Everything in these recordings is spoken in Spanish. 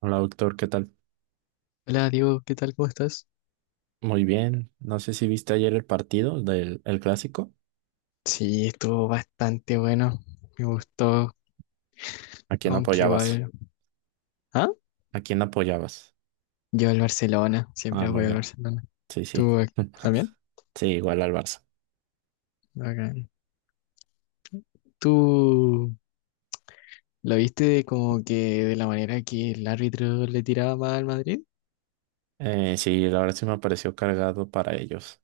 Hola doctor, ¿qué tal? Hola Diego, ¿qué tal? ¿Cómo estás? Muy bien. No sé si viste ayer el partido del el clásico. Sí, estuvo bastante bueno, me gustó, ¿A quién aunque apoyabas? igual. ¿Ah? ¿A quién apoyabas? Yo al Barcelona, Ah, siempre muy voy al bien. Barcelona. Sí, sí. ¿Tú también? Sí, igual al Barça. Bacán. ¿Tú lo viste como que de la manera que el árbitro le tiraba más al Madrid? Sí, la verdad sí me pareció cargado para ellos.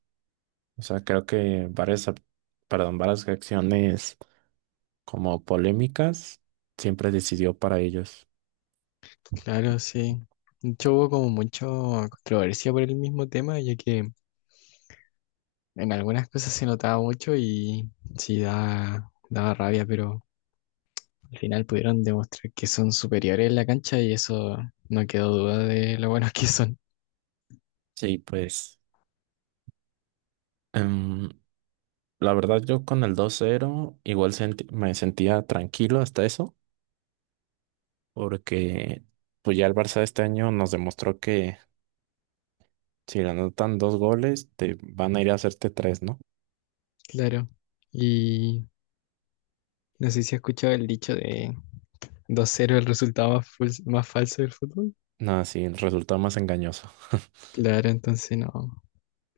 O sea, creo que perdón, varias acciones como polémicas siempre decidió para ellos. Claro, sí. De hecho, hubo como mucha controversia por el mismo tema, ya que en algunas cosas se notaba mucho y sí daba rabia, pero. Al final pudieron demostrar que son superiores en la cancha y eso no quedó duda de lo buenos que son. Sí, pues em, la verdad yo con el 2-0 igual me sentía tranquilo hasta eso. Porque pues ya el Barça este año nos demostró que si le anotan dos goles, te van a ir a hacerte tres, ¿no? Claro. Y no sé si has escuchado el dicho de 2-0, el resultado más falso del fútbol. Nada, sí, el resultado más engañoso. Claro, entonces no.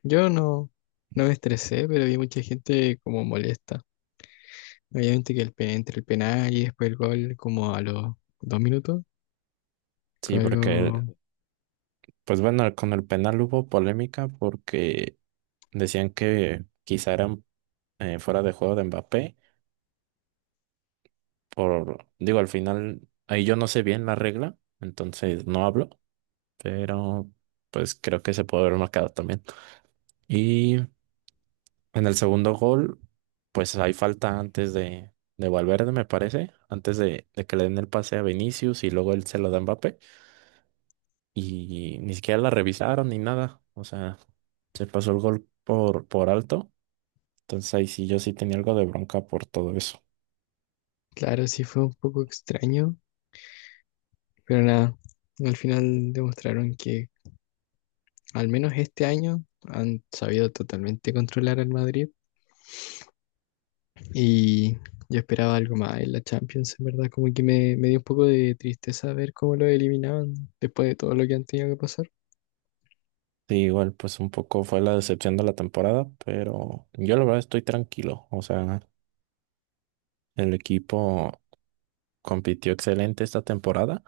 Yo no, no me estresé, pero vi mucha gente como molesta. Obviamente que entre el penal y después el gol, como a los 2 minutos, Sí, fue porque, algo, pues bueno, con el penal hubo polémica porque decían que quizá era fuera de juego de Mbappé, por, digo, al final, ahí yo no sé bien la regla, entonces no hablo, pero pues creo que se puede haber marcado también. Y en el segundo gol, pues hay falta antes de Valverde, me parece, antes de que le den el pase a Vinicius y luego él se lo da a Mbappé. Y ni siquiera la revisaron ni nada. O sea, se pasó el gol por alto. Entonces ahí sí yo sí tenía algo de bronca por todo eso. claro, sí fue un poco extraño, pero nada, al final demostraron que al menos este año han sabido totalmente controlar al Madrid y yo esperaba algo más en la Champions, en verdad, como que me dio un poco de tristeza ver cómo lo eliminaban después de todo lo que han tenido que pasar. Sí, igual pues un poco fue la decepción de la temporada, pero yo la verdad estoy tranquilo. O sea, el equipo compitió excelente esta temporada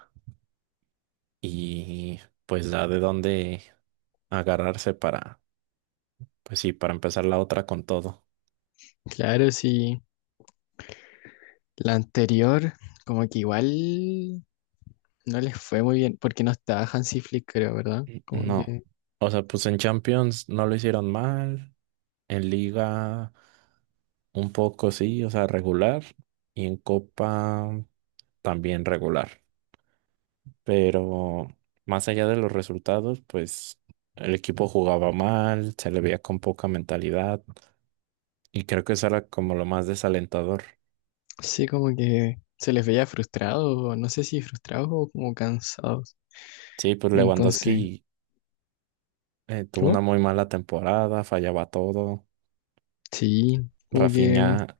y pues da de dónde agarrarse para Pues sí, para empezar la otra con todo. Claro, sí, la anterior como que igual no les fue muy bien porque no estaba Hansi Flick, creo, ¿verdad? N- Como No. que O sea, pues en Champions no lo hicieron mal. En Liga un poco sí, o sea, regular. Y en Copa también regular. Pero más allá de los resultados, pues el equipo jugaba mal, se le veía con poca mentalidad. Y creo que eso era como lo más desalentador. sí, como que se les veía frustrados, no sé si frustrados o como cansados. Sí, pues Entonces, Lewandowski tuvo ¿cómo? una muy mala temporada, fallaba todo. Sí, como que Rafinha,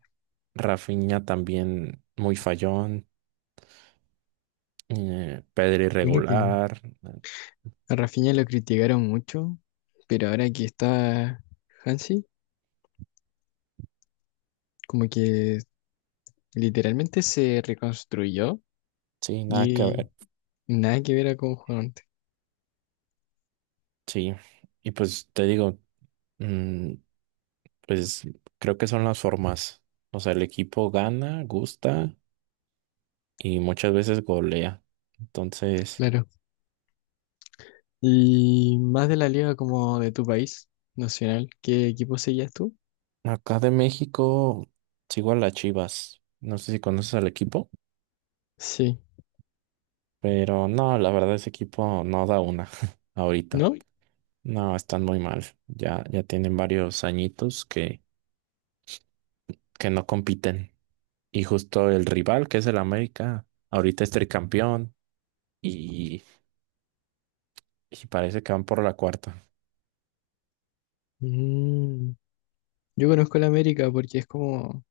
Rafinha también muy fallón. Pedri bueno que irregular. A Rafinha lo criticaron mucho, pero ahora que está Hansi, como que literalmente se reconstruyó Sí, nada que y ver. nada que ver a cómo jugaba antes, Sí. Y pues te digo, mm, pues creo que son las formas. O sea, el equipo gana, gusta y muchas veces golea. Entonces, claro. Y más de la liga como de tu país nacional, ¿qué equipo seguías tú? acá de México sigo a las Chivas. No sé si conoces al equipo, Sí, pero no, la verdad ese equipo no da una ahorita. ¿no? No, están muy mal. Ya, ya tienen varios añitos que no compiten. Y justo el rival, que es el América, ahorita es tricampeón y, y parece que van por la cuarta. Mm, yo conozco el América porque es como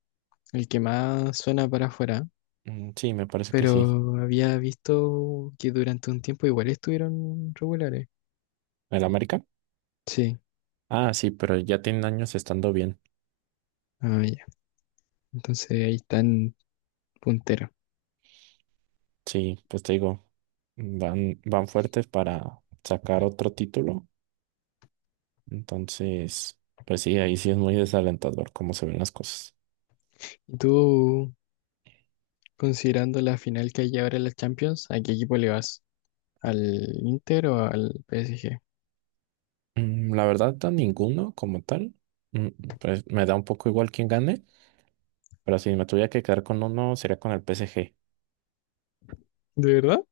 el que más suena para afuera, Mm, sí, me parece que sí. pero había visto que durante un tiempo igual estuvieron regulares. ¿El América? Sí, Ah, sí, pero ya tienen años estando bien. ah, ya. Entonces ahí están punteros. Sí, pues te digo, van fuertes para sacar otro título. Entonces, pues sí, ahí sí es muy desalentador cómo se ven las cosas. ¿Y tú, considerando la final que hay ahora en la Champions, a qué equipo le vas? ¿Al Inter o al PSG? Mm, la verdad, a ninguno como tal. Mm, pues me da un poco igual quién gane, pero si me tuviera que quedar con uno, sería con el PSG. ¿De verdad?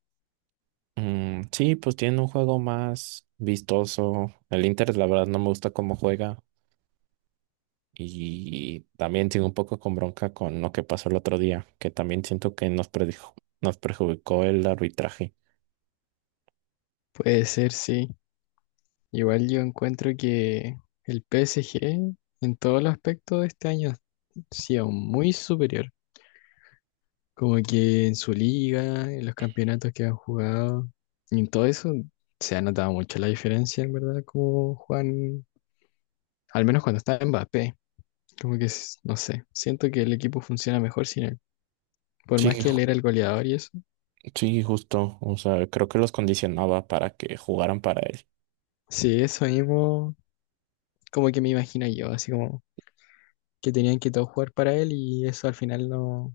Mm, sí, pues tiene un juego más vistoso. El Inter, la verdad, no me gusta cómo juega. Y también sigo un poco con bronca con lo que pasó el otro día, que también siento que nos perjudicó el arbitraje. Puede ser, sí. Igual yo encuentro que el PSG en todos los aspectos de este año sí ha sido muy superior. Como que en su liga, en los campeonatos que han jugado, y en todo eso se ha notado mucho la diferencia, en verdad, como Juan, al menos cuando está Mbappé. Como que, no sé, siento que el equipo funciona mejor sin él. Por Sí, más que él ju- era el goleador y eso. sí, justo. O sea, creo que los condicionaba para que jugaran para él. Sí, eso mismo, como que me imagino yo, así como que tenían que todos jugar para él y eso al final no,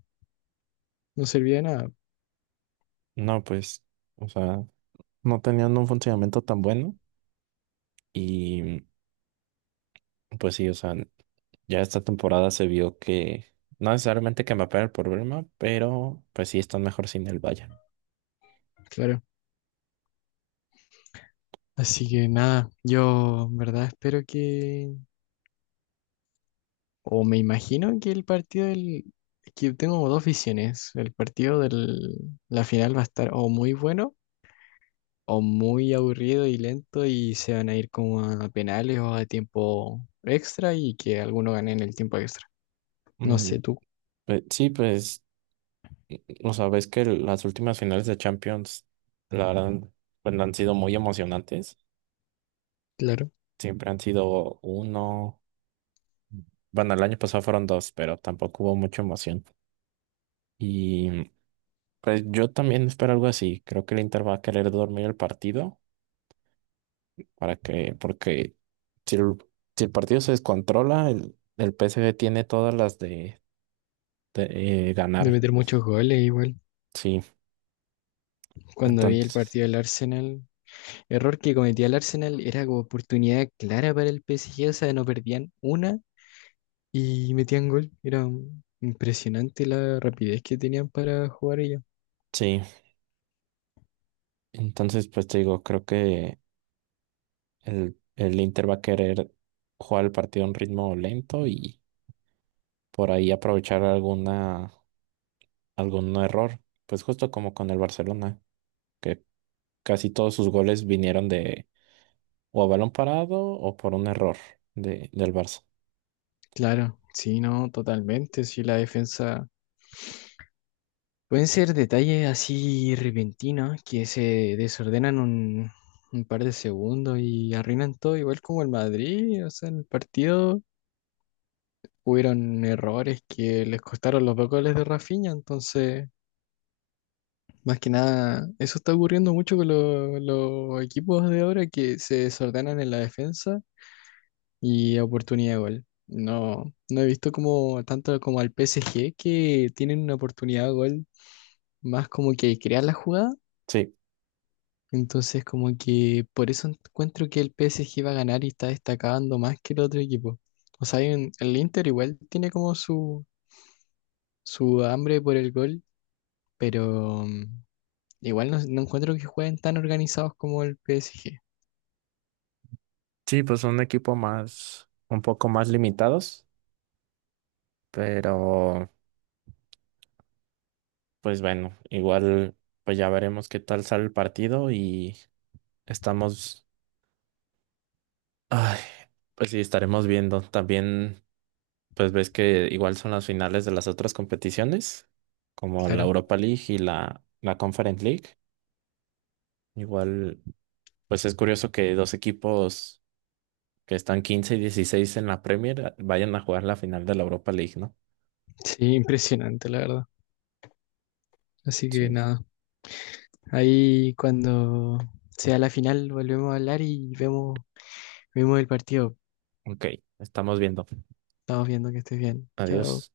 no servía de nada, No, pues, o sea, no tenían un funcionamiento tan bueno. Y pues sí, o sea, ya esta temporada se vio que no necesariamente que me el problema, pero pues sí están mejor sin el Bayern. claro. Así que nada, yo en verdad espero que, o me imagino que el partido que tengo como dos visiones, el partido de la final va a estar o muy bueno o muy aburrido y lento y se van a ir como a penales o a tiempo extra y que alguno gane en el tiempo extra. No Mm, sé tú, pues, sí, pues, o sea, ves que las últimas finales de Champions, la verdad, pues, han sido muy emocionantes. claro, Siempre han sido uno. Bueno, el año pasado fueron dos, pero tampoco hubo mucha emoción. Y pues yo también espero algo así. Creo que el Inter va a querer dormir el partido para que, porque si el, si el partido se descontrola, el PSG tiene todas las de de ganar. meter muchos goles igual. Sí, Cuando vi el entonces, partido del Arsenal, error que cometía el Arsenal era como oportunidad clara para el PSG, o sea, no perdían una y metían gol. Era impresionante la rapidez que tenían para jugar ellos. sí, entonces pues te digo, creo que el Inter va a querer jugar el partido a un ritmo lento y por ahí aprovechar algún error, pues justo como con el Barcelona, que casi todos sus goles vinieron de o a balón parado o por un error del Barça. Claro, sí, no, totalmente, sí, la defensa pueden ser detalles así repentinos que se desordenan un par de segundos y arruinan todo, igual como el Madrid, o sea, en el partido hubieron errores que les costaron los 2 goles de Rafinha, entonces, más que nada, eso está ocurriendo mucho con los equipos de ahora que se desordenan en la defensa y oportunidad de gol. No, no he visto como tanto como al PSG que tienen una oportunidad de gol más como que crear la jugada. Sí. Entonces, como que por eso encuentro que el PSG va a ganar y está destacando más que el otro equipo. O sea, el Inter igual tiene como su hambre por el gol, pero igual no, no encuentro que jueguen tan organizados como el PSG. Sí, pues un equipo un poco más limitados, pero pues bueno, igual pues ya veremos qué tal sale el partido y estamos, ay, pues sí, estaremos viendo. También pues ves que igual son las finales de las otras competiciones, como la Claro. Europa League y la Conference League. Igual pues es curioso que dos equipos que están 15 y 16 en la Premier vayan a jugar la final de la Europa League, ¿no? Sí, impresionante, la verdad. Así que Sí. nada, ahí cuando sea la final volvemos a hablar y vemos el partido. Ok, estamos viendo. Estamos viendo que estés bien. Adiós. Chao.